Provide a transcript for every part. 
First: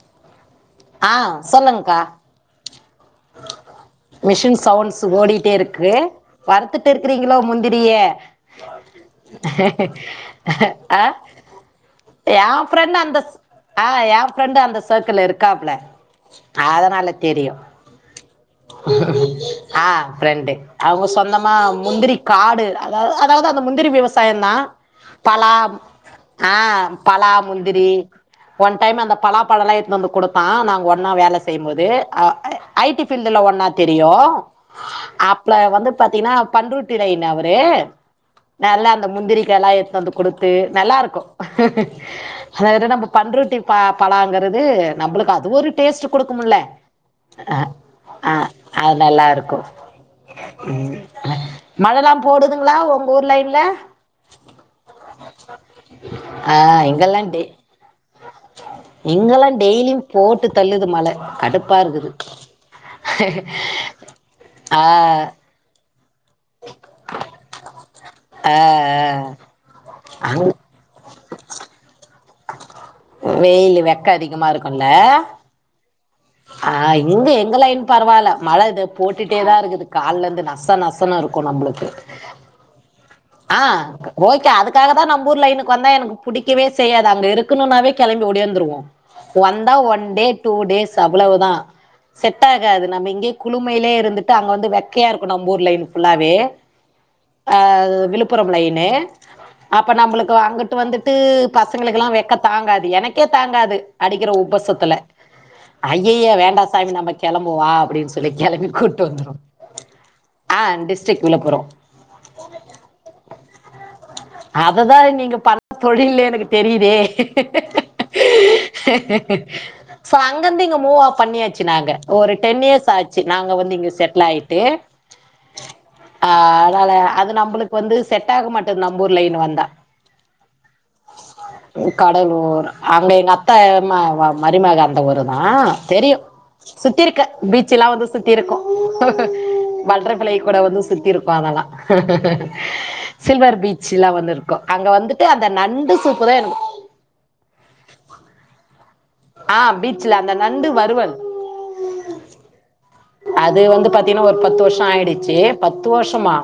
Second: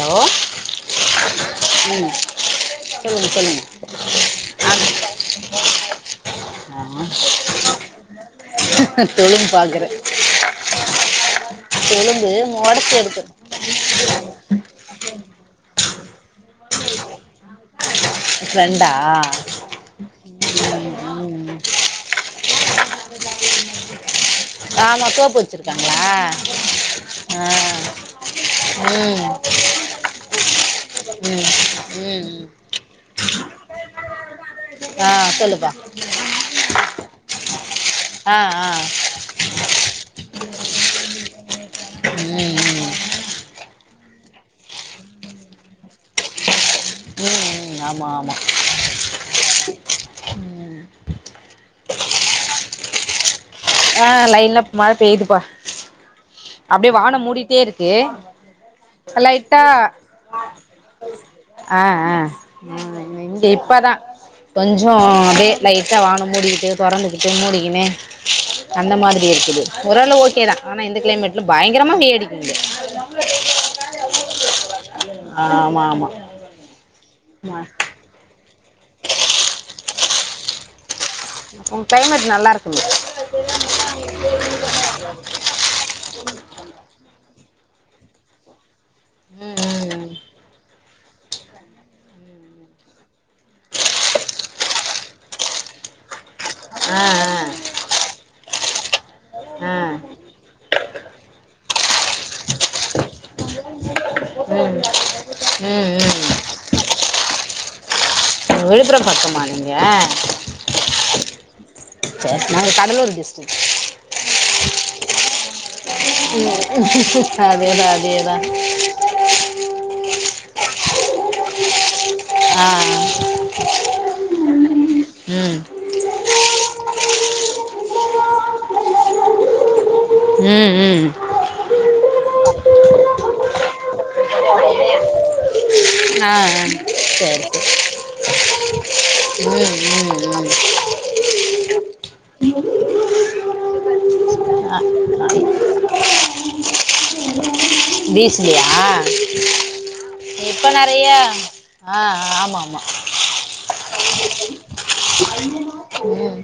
Hello ஆ சொல்லுங்க்கா ம் சொல்லுங்க சொல்லுங்க மிஷின் சவுண்ட்ஸ் ஓடிட்டே இருக்கு வறுத்துட்டு இருக்கிறீங்களோ முந்திரிய ஆ தொழும்பு பாக்குறே ஆ தெலுங்கு எ ஒடச்சு ஃபிரண்டு அந்த எடுக்கணு ஸ் எ பிரண்டு அந்த சர்க்கிள்ல இருக்காப்ல அதனால தெரியு ஃப்ரெண்டா ஹ்ஹ் ஆ ஃபிரெண்டு அவுங்க சொந்தமா ம் முந்திரி காடு அத அதாவது அந்த முந்திரி விவசா வசாயம் தான் ஆமா தோப்பு பலா வச்சிருக்காங்களா அ பலா ஆ முந்திரி ஒன் டைம் அந்த ம் பலா பழம் எல்லா எடுத்துட்டு வந்து கொடுத்தான் நாங்க ஒன்னா வேல ம் செய்யும்போது அ ம் எ ஐ டி ஃபீல்டுல ஒன்னா தெரியும் ஆ அப்ல சொல்லுப்பா வந்து பாத்தீங்கன்னா பண்ருட்டி லைன் அவரு ஆ ஆ நல்லா அந்த முந்திரிக்கால்லா எத்ன்னு வந்து குடுத்து நல்லாருக்கு ம் வேற ம் நம்பப் பா பழாங்குறது நம்ப்ளுக்கு அது ஒரு டேஸ்ட்டு குடுக்குமுல்ல ம் ஆ ம் ஆமா ஆ ஆமா அது நல்லாருக்கு ம். மழல்லா போடுதுங்ளா ஒங் ஊர் லைன்ல ஆ லைன்ல மழ பெய்யிதுப்பா ஆ அப்டே வானோ இங்கெல்லா டெ மூடிட்டேருக்கு இங்கெல்லா லைட்டா டெய்லியு போட்டு தள்ளுது மழ கடுப்பா ஆ இருக்குது ஆ ம் இங்க இப்பதா ஆ கொஞ்சோ அதே லைட்டா வானோ மூடிக்கிட்டு தொறந்துக்கிட்டு மூடிக்கினு ஆ அந்த மாதிரி ஆ இருக்குது ஒரளவு ஓகே தா ஆனா இந்த கிளைமேட்ல பயங்கரமா வேர்க் வெய்யிலு வெக்க அதிகமா இருக்கும்ல ஆமா ஆமா ஆ இங்க எங்க ஆமா லைன்னு பரவாயில்ல மழ இது போட்டுட்டேதா இருக்குது கால்லேந்து நச நச னு இருக்கு உங்க நம்பளுக்கு கிளைமேட் நல்லா இருக்குங்க ஆ ஓகே அதுக் காக தா நம்புர் லைன்க்கு வந்தா எனக்கு புடிக்கவே செய்யாது அங்க இருக்கணுனாவே கெளம்பி ஒடியாந்துருவோ வந்தா ம் ஒன் ம் டே டூ டேஸ் அவ்ளோவுதா செட் ஆகாது நம்ம இங்கேயே குளுமையிலேயே இருந்துட்டு அங்க வந்து வெக்கையா இருக்கு நம்புர் லைன்னு ஃபுல்லாவே ஆ ஆ ஆ அது விழுப்புர லைன்னூ ஆ அப்ப நம்புளுக்கு அங்குட்டு வந்துட்டு பசங்களுக்குல்லா வெக்க தாங்காது எனக்கே தாங்காது அடிக்கிற ம் உப்பஸத்துல ம் அய்யய்ய ம் வேண்டாசாமி நம்ப கெளம்பு வா அப்டின் சொ ல்லி கெளம்பி கூட்டு விழுப்புரம் வந்துருவோ பக்கமா நீங்க ஆ டிஸ்ட்ரிக் விழுப்புரோ [inaudible] நாங்க கடலூர் டிஸ்ட்ரிக் அததா நீங்க பண்ண தொழிலே எனக்கு தெரிதே அதேதா அதேதா சோ அங்கர்ந்து இங்க மூ ஆ பண்ணியாச்சி நாங்க ஒரு டென் ஆ இயர்ஸ் ஆச்சி நாங்க வந்து இங்க செட்லாய்ட்டு ம் ஆ அதால அது நம்புளுக்கு வந்து செட் ஆக மாட்டுத் நம்புர் லைன் வந்தா ம் ம் ம் கடலூர் அங்க எங்க அத்த மா மா மருமக அந்த ஊரு தா ஆ ஆ சுத்திருக்க சரி சரி பீச்சில்லா வந்து சுத்திருக்கோ ம் பட்டர்ஃப்ளை ம் கூட ம் வந்து சுத்திருக் கோ அதெல்லா சில்வர் பீச்சில்லா வந்துருக்கோ அ அங்க வந்துட்டு அந்த நண்டு சூப் புதயணுக்கு பீஷ்லியா ஆ பீச்ல அந்த இப்ப நண்டு நெறய வறுவல் ஆ ஆ ஆமா ஆமா அது வந்து பாத்திங்ன்னா ஒரு பத்து வர்ஷோ ஆய்டிச்சி பத்து ம் வர்ஷோமா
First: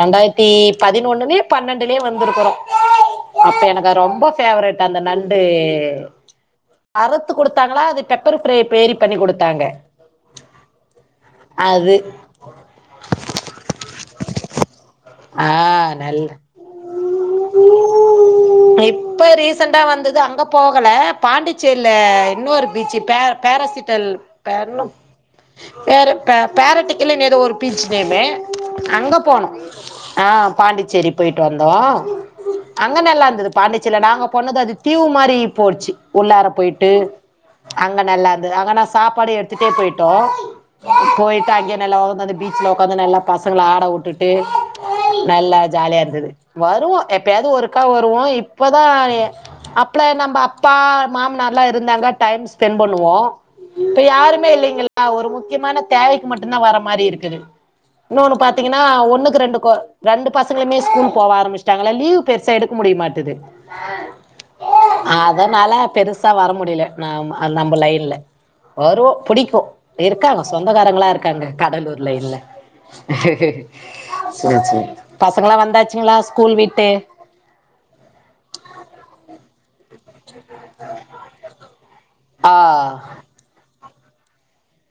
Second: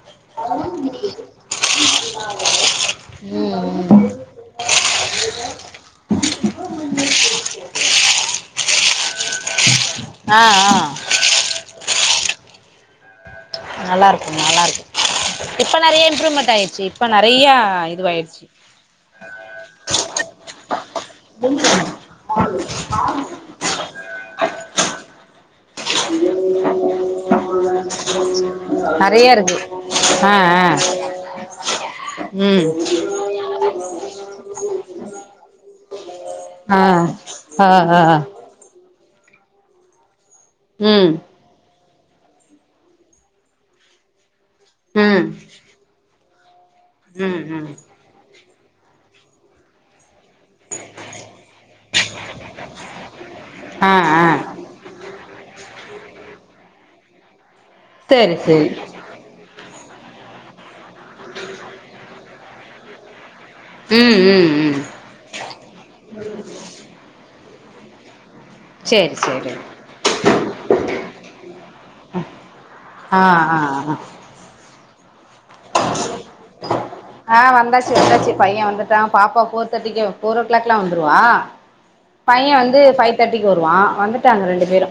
ரெண்டாய்ர்த்தி பதினொன்னுலயோ பன்னண்டுலியோ வந்துருக்குறோ ம் அப்ப எனக்கு அது ம் ரொம்ப ஃபேவரட் அந்த நண்டூ அறத்து குடுத்தாங்ளா அது பெப்பர் ஃப்ரே பேரி பண்ணிக் குடுத்தாங்க ஆ ஆ அது நல்லாருக்கு நல்லாருக்கு ஆ இப்ப நெறய நல்ல இம்ப்ரூவ்மண்ட் ஆய்ட்ச்சி இப்ப நெறய இதுவய்ட்ச்சி இப்ப ரீசண்டா வந்தது அங்க போகல பாண்டிச்சேர்ல இன்னொரு பீச்சு பேர பேரசிட்டல் பேற்ணு வேற பேர் பேரட்டிக்கில்லுன் ஏதோ ஒரு பீச்சு நேமு அங்க நெறைய போனோ இருக்கு ஆ பாண்டிச்சேரி போயிட்டு வந்தோ அங் ம் அங்க நல்லார்ந்துது பாண்டிச்சேர்ல நாங்க போனது அது தீவு மாரி போட்சு உள்ளார ஆ போய்ட்டு ஆ அங்க ஆ நல்லார்ந்து அங்க நா சாப்பாடு எடுத்துட்டே போய்ட்டோ ம் போட்டு அங்க நல்ல உக்காந்து பீச்சுல உக்காந்து நல்ல பசங்ள ஆட வுட்டுட்டு ம் நல்லா ஜாலியா இருந்தது வருவோ ம் எப்பயாவது ம் ஒருக்கா ஒர் வோ இப்பதா எ அப்லே நம்ம அப்பா மாமனார் ல்லா இருந்தாங்க டைம் ஸ்பெண்ட் பண்ணுவோ ஆ இப்ப ஆ யாருமே இல்லையங் ஆ ஒரு முக்கியமான தேவைக்கு மட்டுதா வர மாரி இருக்குது சரி இன்னொன்னு சரி பாத்தீங்கன்னா ஒன்னுக்கு ரெண்டு கொ ரெண்டு பசங்களுமே ஸ்கூல் போவ ஆரம்பிச்சிட்டாங்கள லீவ் பெர்சா எடுக்க முடிய மாட்டுது ம் ம் ம் அதனால பெருசா வர முடில ந நம்ப லைன்ல வருவோ சரி சரி புடிக்கோ இருக்காங்க சொந்தக்காரங்களா இருக்காங்க கடலூர்ல இல்ல ஆ ஆ ஆ பசங்ளா வந்தாச்சிங்ளா ஸ்கூல் விட்டு ஆ வந்தாச்சி வந்தாச்சி பைய வந்துட்டா பாப்பா போத் தேட்டிக்கே ஃபோரோ க்ளாக்லா வந்துருவா பைய ஆ வந்து ஃபை தாட்டிக்கு வருவா வந்துட்டாங்க ரெண்டு பேரு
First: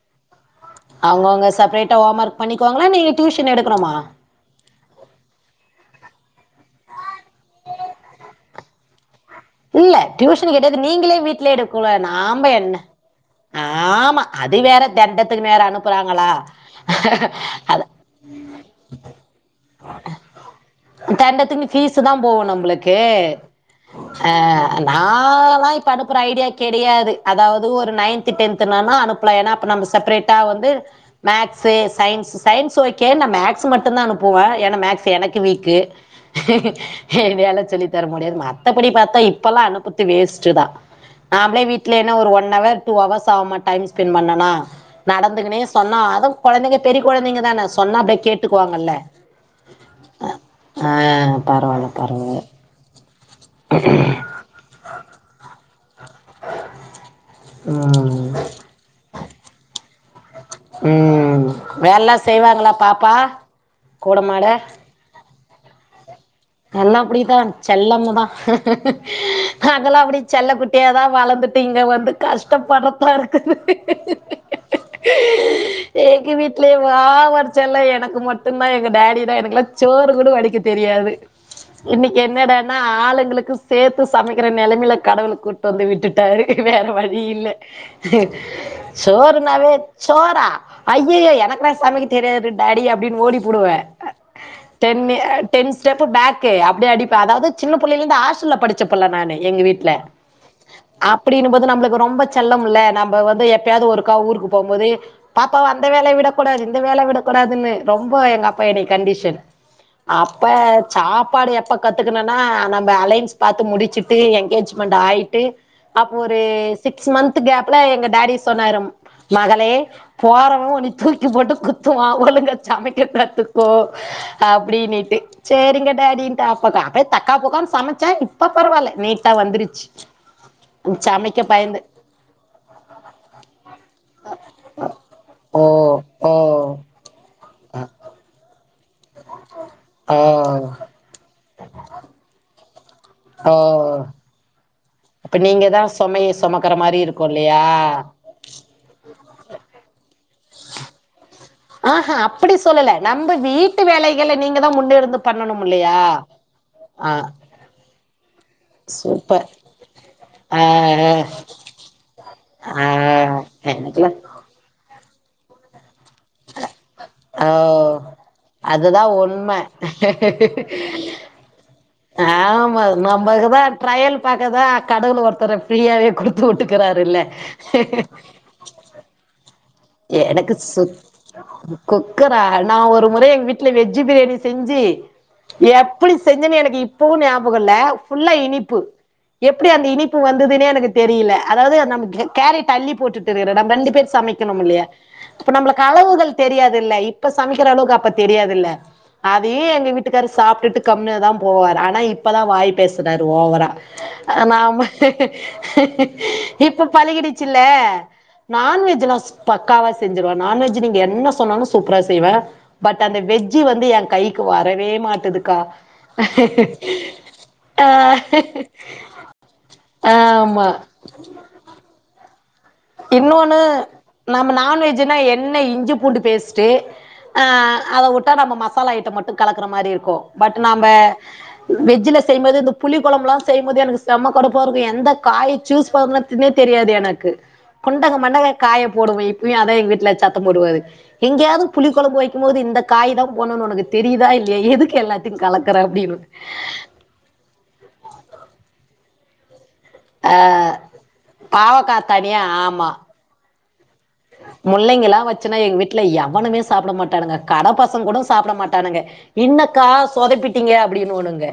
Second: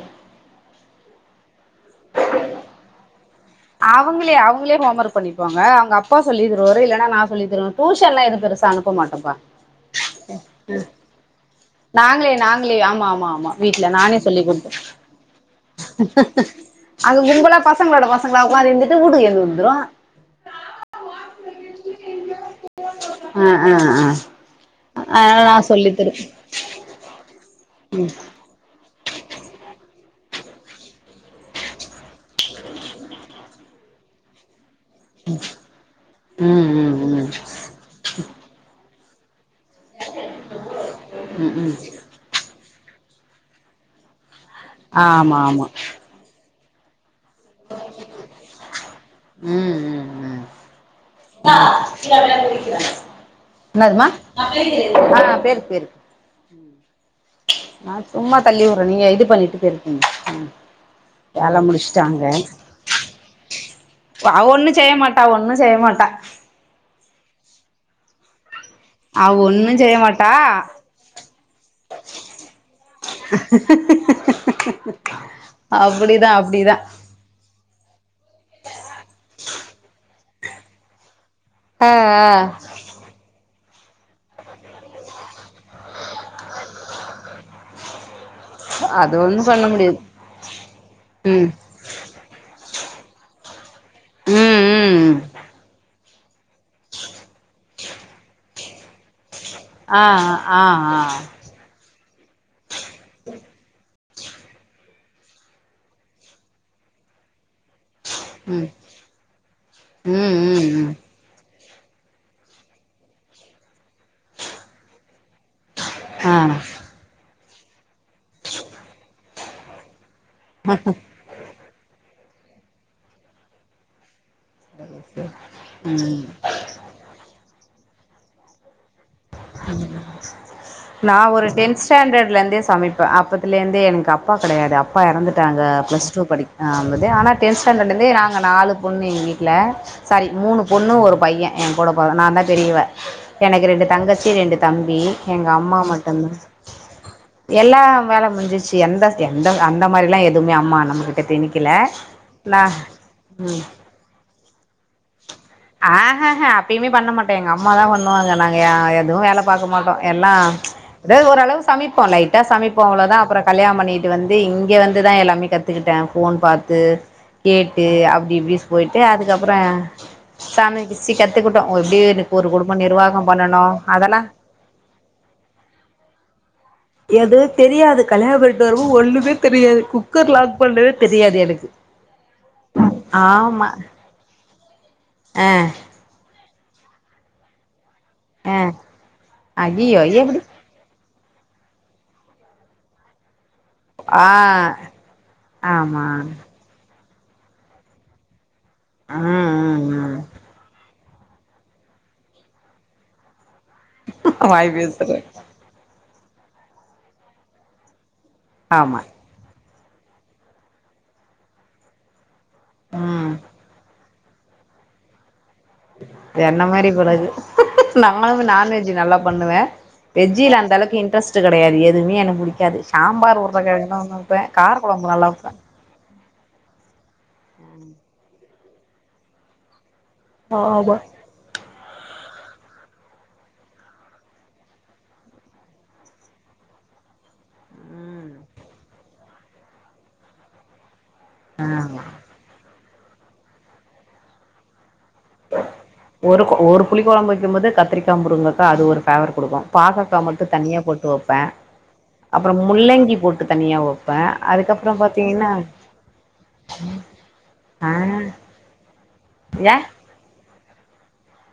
அவுங்கவுங்க செப்ரேட்டா ஹோம் ஒர்க் பண்ணிக்வாங்களா நீங்க டுயூஷன் எடுக்கனம் அவுங்ளே அவுங்ளே ஹோம் ஒர்க் பண்ணிப்பாங்க அவுங்க அப்பா சொல்லித் தருவாரு இல்லன்னா நா சொல்லி தருவ டுயூஷன்ல்லா எது பெருசா அனுப்ப மாட்டோப்பா இல்ல டியூஷன் கிடையாது நீங்களே வீட்லயே எடுக்கல நாங்ளே நாம நாங்ளே என்ன ஆமா ஆமா ஆமா வீட்ல நானே ஆமா சொல்லி அது குடுப்பே வேற தண்டத்துக்கு வேற அனுப்புறாங்களா அது கும்பல அது பசங்களோட பச ங்ளா உக்காந்துந்துட்டு ஊட்டுக்கு ஏந்து வந்துரு தண்டத்துக்குனு ஃபீசுதா போகு நம்ளுக்கு அ அ அ ஆ நாலா இப்ப அனுப்புற ஐடியா கெடையாது அதாவது ஒரு நைன்த் டென் துனான அனுப்லா ஏனா நம்ம செப்ரேட்டா வந்து மேக்சு சயின்ஸ்சு சயின்ஸ்சு ஓகே நா மேக்ஸ் மட்டு தா அனுப்புவே ஏனா மேக்ஸ் சு எனக்கு வீக்கு ம் ம் ம் வேல சொல்லி தர முடியாது மத்தபடி பாத்தா இப்பெல்லா அனுப் புத்து வேஸ்டு தா ம் நாம்ளே ம் வீட்லே என்ன ஒரு ஒன் அவர் டூ அவர்ஸ் ஆகுமா டைம் ஸ்பெண்ட் பண்ணனா ஆமா நடந்துக்னே ஆமா சொன்னா அதக் கொழந்தைங்க பெரி கொழந்தைங்க தானே சொன்னா அப்டியே கேட்டுக்குவாங்கல்ல ம் ம் அ ஆ பரவால்ல பரவால்ல ம் என்னதுமா [unintelligible] ஆ பேரு பேரு நா ம் சும்மா தள்ளி வுடுறே நீ இது பண்ணிட்டு போயிர் ம் ம் ம் வேல வேலல்லா முடிச்ட்டாங்க செய்வாங்களா பாப்பா அவ கூடமாட ஒன்னு செய்ய மாட்டா ஒன்னு செய்ய மாட்டா நம்ம அப்டிதா செல்லம்னுதா அவ ஒன்னும் செய்ய நாங்கெல்லா அப்டி மாட்டா செல்ல குட்டிய தா வளந்துட்டு இங்க வந்து கஷ்டப்படுற ப்பா இருக்குது எங்க அப்டிதான் வீட்லே அப்டிதான் வா வந் செல்லோ எனக்கு மட்டுதா எங்க டாடி தா எனக்கெல்லா சோறு கூட வடிக்க தெரியாது ஆ இன்னைக்கி என்னடானா ஆளுங்களுக்கு சேத்து சமைக்கிற நிலைமையில கடவுள் கூட்டு வந்து விட்டுட்டாரு வேற வழி இல்ல ஆ அது ஒன்னும் பண்ண சோறுனாவே முடியாது ச்சோறா அய்யய்ய ம் எனக்லா சமைக்க தெரியாது டாடி அப்படின் ஓடி புடுவ ம் டென் ம் எ டென் ஸ்டெப் பு பேக்கு அப்டியே அடிப்ப அதாவது சின்ன புள்ளைல இருந்து ஆஸ்டல்ல படிச்சப்புள்ள நானு எங்க வீட் ல ஆ ஆ ஆ அப்டின்னு போது நம்ல ரொம்ப செல்லம்ல்ல நம்ம வந்து எப்பயாவது ஒருக்கா ஊருக்கு போம் போது பாப்பாவ அந்த வேல விடக்கூடாது இந்த வேல விடக்கூடாதுன்னு ரொம்ப எங்க அப்பா ம் என்னைய கண்டிஷன் ம் அப்ப ம் ம் சாப்பாடு எப்ப கத்துக்கணனா நம்ம அலைன்ஸ் பாத்து முடிச்சுட்டு எங்கேஜ்மெண்ட் ஆய்ட்டு அப்போ ஆ ஒரு சிக்ஸ் மந்த் கேப்ல எங்க டாடி சொன்னாரு மகளே போறவ ஒன தூக்கி க்கி போட்டு குத்துவா ஒழுங்க சமைக்க கத்துக்கோ அப்படின்னுட்டு சரிங்க ம் டாடின்ட்டு அப்பாக்கா அப்ப தக்கா பக்கான்னு சமைச்ச இப்ப பரவால்ல நீட் [inaudible] நான் ஒரு பயந்து டென்த் ஸ்டாண்டர்ட்லருந்தே சமைப்பே அப்பத்துலருந்தே எனக்கு அப்பா கெடையாது அப் அப்பா இறந்துட்டாங்க ஓ பிளஸ் டூ ஓ படிக்க ஆம்பித் ஆனா டென்த் ஸ்டாண்டர்ட்ல இருந்து நாங்க நாலு பொண்ணு எங்க வீட்ல ஓ சாரி மூணு பொண்ணு ஒரு பைய என் கூட பொற நா தா பெரியவ ஓ எனக்கு ரெண்டு தங்கச்சி ரெண்டு தம்பி அப்ப எங்க நீங்க அம்மா தா சுமைய மட்டு்தா சுமக்கற மாரி இருக்கு இல்லையா எல்லா வேலை முஞ்சுச் சு எந்த எந்த அந்த மாரிலா எதுமே அம்மா அனுபவி ஆ ஹா அப்டி சொல்லல நம்ம வீட்டு வேலைகள நீங்க தா முன்ன இருந்து பண்ணணும் இல்லையா ஆஹா ஹா அப்பயுமே ஆ பண்ணமாட்டே எங்க அம்மாதா பண்ணுவாங்க நாங்க எதுவு வேல சூப்பர் பாக்க மாட்டோ எல்லா ஆ அப்டியே ஓரளவு சமைப்போ லைட்டா சமைப்போ ஆ அவ்ளோதா அப்ற கல்யாண எனக்குல பண்ணிகிட்டு வந்து து இங்க வந்துதா எல்லாமே கத்துக்கிட்ட ஃபோன் பாத்து ஓ கேட்டு அப்டி இப்டி போய்ட்டு அதுதா உண்ம அதுக்கப்பற சாம கிச்சி கத்துக்கிட்டோ எப்டி எனக்கு ஒரு குடும்ப ஆமா நிர்வாக நம்மக்குதா பண்ணணு அதெல்லா ட்ரையல் பாக்கதா கடவுள் ஒருத்தர ஃப்ரீயாவே குடுத்து உட்டுக்கறாருல்ல தெரு ஒன்னுமே தெரியாது குக்கர் எனக்கு லாக் பண்ணவே சுக் தெரியாது எனக்கு குக்கரா நான் ஒரு முறை எங்க ஆமா வீட்ல வெஜ்ஜு பிரியாணி செஞ்சு ஆ எப்டி செஞ்சன்னு எனக்கு இப்பவு ஞாபக இல்ல ஃபுல்லா ஆ இனிப்பு எப்டி அந்த ஐயயோ இனிப்பு எப்டி வந்ததுன்னே எனக்கு தெரியல அதாவது நம்ம கேரட் அள்ளி போட்டுட்டு இருக்க நம்ம ரெண்டு பேர் ஆ சமைக் கணும் இல்லையா இப்ப நம்மளுக்கு ஆமா அளவுகள் தெரியாது இல்ல இப்ப சமைக்கிற அளவுக்கு அப்ப தெரியாதுல்ல ம் அதையு ம் எங்க ம் வீட்டுக்காரு சாப்ட்டுட்டு கம்னுதா போவார் ஆனா இப்பதா வாய் பேசுறாரு ஓவரா வாய் நாம பேசுறே இப்ப பழிகிடுச்சுல்ல ஆமா நான்வெஜ்லா பக்காவா செஞ்சிருவ நான்வெஜ் நீங்க என்ன சொன்னாலு சூப்பரா செய்வ பட் அந்த ம் வெஜ்ஜூ வந்து என் கைக் க்கு வரவே மாட்டுதுக்கா என்ன மாரி கூடாது ஆ நாங்களுமே நான்வெஜ் நல்லா பண்ணுவ வெஜ்ஜூல ஆமா அந்த அளவுக்கு இண்ட்ரெஸ்ட் கிடையாது எதுவுமே எனக்கு புடிக்காது சாம்பார் இன்னொன்னு உருளக்கெழங்குனா நல்லா வெப்பே நம்ம கார கொழம்பு நான்வெஜ்னா நல்லா வெப்பே என்ன இஞ்சி பூண்டு பேஸ்ட் டு அத உட்டா நம்ம மசாலா ஐட்டம் மட்டு கலக்கற மாரி இருக்கு பட் நம்ப வெஜ்ல செய்யுபோது இந்த புளி கொழம்புலா செய்யுபோது எனக்கு செம்ம கடுப்பா இருக்கு எந்த காய சூஸ் பண்ணத் தே தெரியாது எனக்கு குண்டக மண்டக காய போடுவே இப்பயு அதா எங்க வீட்ல சத்த போடுவாரு எங்கேயாவது புளி கொழம்பு வக் கு போது இந்த காய் தா போட்னுன் உனக்கு தெரியுதா இல்லயா எதுக்கு எல்லாத்தையு கலக்குற அப்டின்னுவா புளிக்க கொழம்பு வைக்கும்போது கத்திரிக்கா முருங்கக்கா அது ஒரு ஃபவர் குடுக்கு பாகக்கா ஆ மட்டு தனியா போட்டு வப்பே பாவக்கா தனியா அப்புறோ முள்ளங்கி போட்டு தனியா வப் முள்ளங்கி எல்லா வச்சுன்னா எங்க வீட்ல எவனுமே சாப்பிட மாட்டானுங்க கட ஆ பசங்க கூட சாப்பிட மாட்டானுங்க ஏ இன்னக்கா சொதப்பிட்டீங்க அப்டின்னுவானுங்க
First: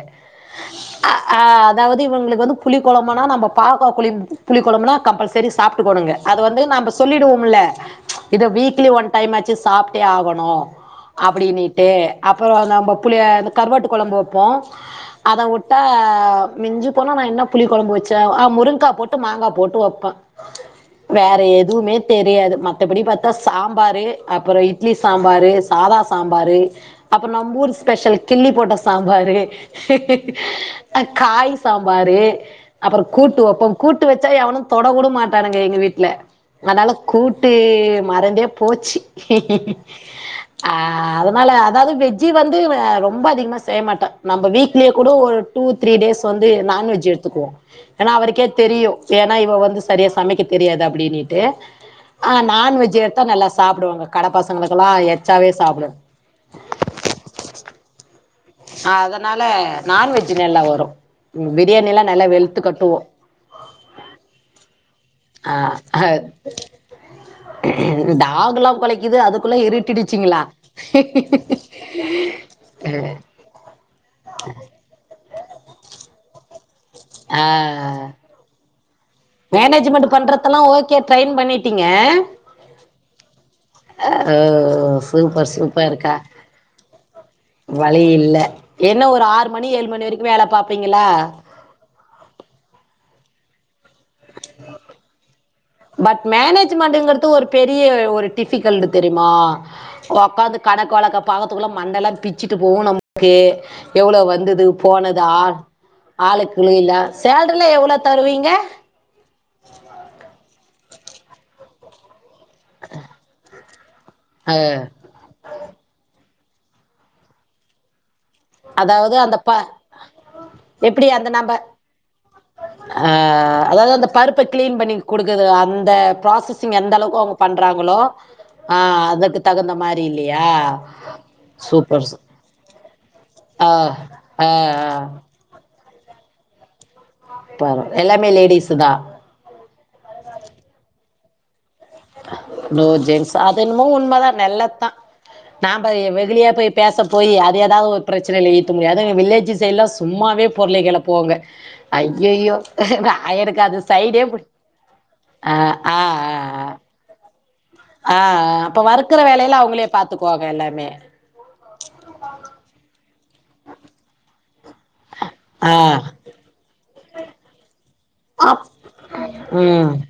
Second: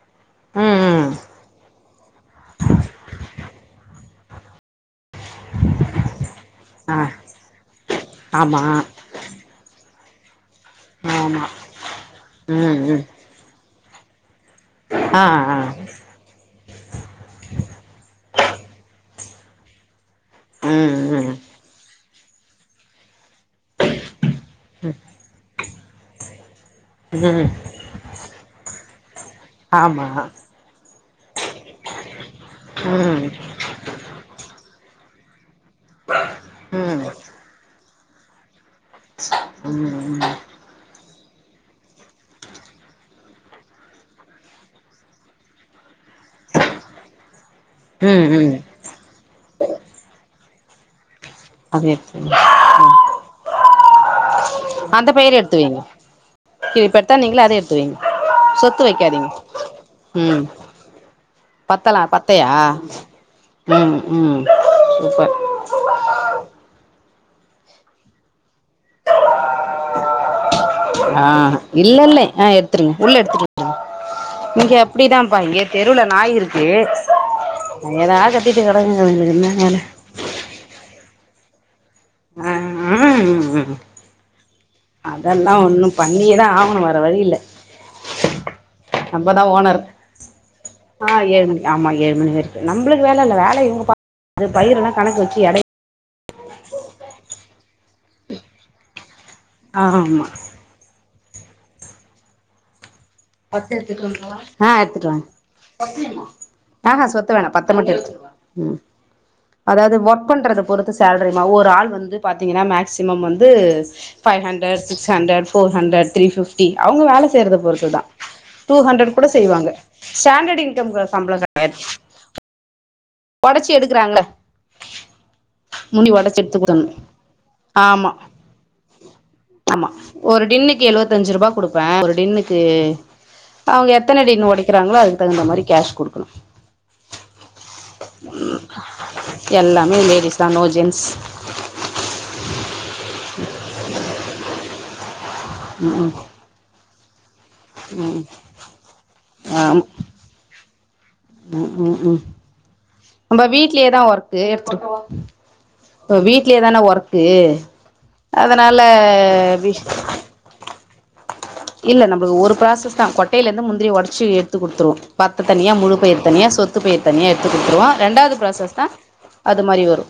ம் ம் அ ஆ அதாவது இவங்களுக்கு வந்து புளி கொழம்பனா நம்ப பாவக்கா புளிம் புளி கொழம்புனா கம்பல்சரி சாப்ட்டுக்குவானுங்க அத வந்து நம்ப ஆ சொல்லிடுவோம்ல ம்ச் இத ஆமா வீக்லி ஒன் டைம்மாச்சு சாப்ட்டே ஆகணு ஆமா அப்புடின்னுட்டு அப்புறோ ம் நம்ம ம் புளிய அந்தக் கருவாட்டு கொழம்பு வப்போ ஆ அத ஆ வுட்டா மிஞ்சி போனா நா என்ன புளி கொழம்பு வச்சே ஆ முருங்கா போட்டு மாங்கா போட்டு வப்பே ம் வேற எதுவுமே தெரியாது மத் தபடி பாத்தா சாம்பாரு அப்பறோ இட்லி ம் சாம்பாரு சாதா சாம்பாரு அப்புறோ ம் நம்ப ஊர் ஸ்பெஷல் கில்லி போட்ட சாம்பாரு ஆமா ஆ காய் சாம்பாரு அப்பறோ ம் கூட்டு வப்பம் கூட்டு வச்சா எவனு தொடக்கூட மாட்டானுங்க எங்க வீட்ல அதனால ம் கூட்டு மறந்தே போச்சு ஆ அதனால அதாவது வெஜ்ஜி வந்து ஆ ரொம்ப அதிகமா செய்ய மாட்ட நம்ம வீட்லயே கூட ஒரு டூ த்ரீ டேஸ் வந்து நான்வெஜ் எடுத்துக்குவோ ஏன்னா ம் அவருக்கே ம் தெரியு ஏன்னா இவ வந்து சரியா சமைக்க தெரியாது அப்புடினீட் டு அது எடுத்து அ வைங்க நான்வெஜ் எடுத்தா நல்லா சாப்பிடுவாங்க கட பசங்களுக்கு எல்லா எச்சாவே சாப்பிடு கே இப்ப எடுத்தா நீங்களு அதே எடுத்து வீங் அதனால நான்வெஜ் நல்லா வரு ம் பிரியாணி பத்தலா எல்லா நல்லா பத்தையா வெளுத்து கட்டுவோ ம் ம் சூப்பர் ஆ அஹப் டாக் எல்லா கெலைக்குது அதுக்குள்ள இருட்டிடுச்சிங்களா ஆஹ இல்லல்லலை ஆ எடுத்துருங்க உள்ள எடுத்துட்டு ம் இங்க அப்படிதான்ப்பா இங்க தெருல நாய் இருக்கு ஆ அ ஏதாது கத் திட்டு கெடக்குதுங்க அவங்களுக்கு மேனேஜ்மெண்ட்டு பண்றதெல்லா ஓகே ட்ரைின் பண்ணிட்டீங்க ஆ ஆ ம் ம் ம் ஓ சூப்பர் அதெல்லா ஒன்னு சூப்பர்க்கா பண்ணியேதா ஆவணு வேற வழி இல்ல வழி இல்ல என்ன ஒரு நம்பதா ஆறு மணி ஓனர் ஏழு மணி வரைக்கு வேல பாப்பீங்களா ஆ ஏழு மணி ஆமா ஏழு மணி வரைக்கு நம்பளுக்கு வேல இல்ல வேல இவங்க பா இது பயிர் எல்லா கணக்கு வச்சு எடை பட் மேனேஜ்மெண்ட்டுங்கிறது ஒரு பெரிய ஒரு டிஃபிகல்ட்டு தெரியுமா ஆ ஆமா ஒக்காந்துட் கணக்கு வழக்க பாக்கத்துக்குள்ள மண்டலா பிச்சிட்டு போவு நம் கே ஆ எடுத்துட்டு எவ்ளோ வந்தது வாங்க போனது ஆ ஆளு கூலி எல்லா ஆஹா சொத்த வேணா சேல்ரிலா பத்த மட்டு எவ்ளோ எடுத்துட்டு வா தருவீங்க ம் அதாவது ஒர்க் பண்றத பொறுத்து சேல்ரிமா ஒரு ஆள் வந்து பாத்தீங்கன்னா மேக்சிமம் வந்து five uh hundred six hundred four hundred three fifty அவங்க வேல செய்றத பொறுத்து தா டூ ஹண்ட்ரட் அதாவது கூட அந்த ப செய்வாங்க ஸ்டாண்டர்ட் இன்கம் க சம்பள கெடையாத் அ அதாவது அந்த எடுக்கறாங்கல்ல பருப்ப கிளீன் பண்ணி கொடுக்குறது அந்த முந்தி ஒடச்சு எடுத்து ப்ராசஸிங் எந்த குடுக்கணு அளவுக்கு அவங்கோ பண்றாங்களோ ஆமா ஆ அதுக்கு தகுந்த ஆமா மாரி ஒரு இல்லையா டின்னுக்கு எழுவத்தஞ்சு ரூபா குடுப்பே சூப்பர் ஒரு சூ டின்னுக்கு ஆ அவங்க எத்தன ஆ ஆ டின்னு ஒடைக்கிறாங்களோ அதுக்கு தகுந்த மாரி கேஸ் குடுக்கணு தவர எல்லாமே லேடிஸு தா எல்லாமே லேடிஸ் தா நோ ஜென்ஸ் நோ ஜென்ஸ் அதென்மோ உண்மதா நெல்லத்தா நாம்ப வெகுளியா போய் பேச போய் அது எதாவ்து ஒரு ம் பிரச்சனைல ஈத்து முடியு அது எங்க வில்லேஜு ஆமா சைட்லா சும்மாவே பொர்ளிய கெளப் போங்க ம் ம் ம் ஐய்யய்யோ நம்ப வீட்லே தா ஒர்க்கு ஆ ஆ இப்போ ஆ வீட்லயே தானே ஒர்க்கு ஆ ஆ அதனால அப்ப வறுக்குற வேலையெல்லா வி அவுங்களே பாத்துக்குவாங்க எல்லாமே இல்ல நம்ளுக்கு ஒரு ப்ராசஸ் தா கொட்டைலந்து முந்திரிய ஒடச்சு எட்த்து குட்த்துருவோ பத்து தனியா ஆ முழு பயிர் தனியா சொத்து பயிர் தனியா எட்த்து குட்த்துருவோ ரெண்டாவ்து அப் ப்ராசஸ் தா அது மாரி வரு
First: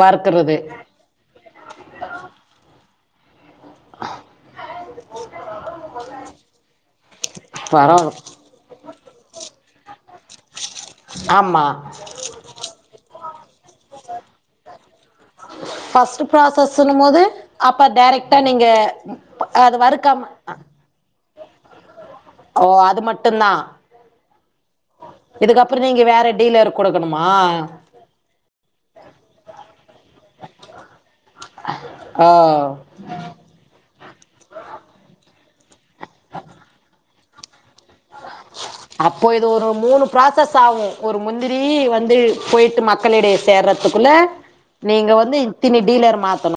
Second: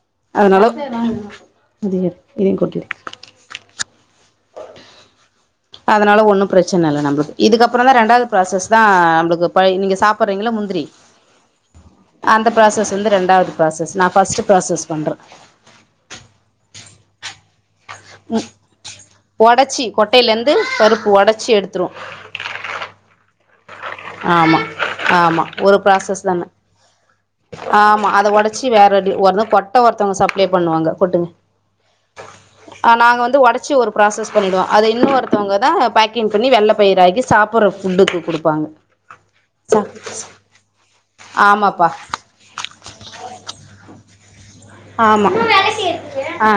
வறுக்குற அதனால அதனால ஒன்னு பிரச்சனயில்ல நம்ளுக்கு இதுக்கப்றோ தா பரவா ரெண்டாவ்து ப்ராசஸ் தா நம்ளுக்கு பழ நீங்க சா ப்பறீங்கள முந்திரி ஆமா அந்த ப்ராசஸ் வந்து ரெண்டாது ப்ராசஸ் நா ஃபர்ஸ்ட்டு ப்ராசஸ் பண்றே ஃபர்ஸ்ட்டு ப்ராசஸ்ஸுனு போது அப்ப டைரெக்டா ம் நீங்க அது ஒடச்சி வறுக்காம கொட்டைலந்து பருப்பு ஒடச்சி எடுத்துருவோ ஓ அது மட்டுந்தா ஆமா ஆமா ஒரு இதுக்கப்புறோ நீங்க ப்ராசஸ் வேற தான டீலருக்கு குடுக்கணுமா ஆமா அத ஒடச்சி வேற டி ஒர்னு கொட்ட ஒருத்தோங்க சப்ளை பண்ணுவாங்க ஓ ஆ நாங்க வந்து ஒடச்சி ஒரு ப்ராசஸ் பண்ணிடுவோ அத இன்னு ஒருத்தோங்க தா பேக்கிங் பண்ணி வெள்ள பயிராக்கி சாப்புற ஃபுட்டு அப்போ இது ஒரு மூணு ப்ராசஸ் ஆவு ஒரு முந்திரி ஆமாப்பா வந்து போயிட்டு ம க்களிடய சேர்றதுக்குள்ள நீங்க ஆமா வந்து இத்திணி டீலர் மாத்தணு ஆ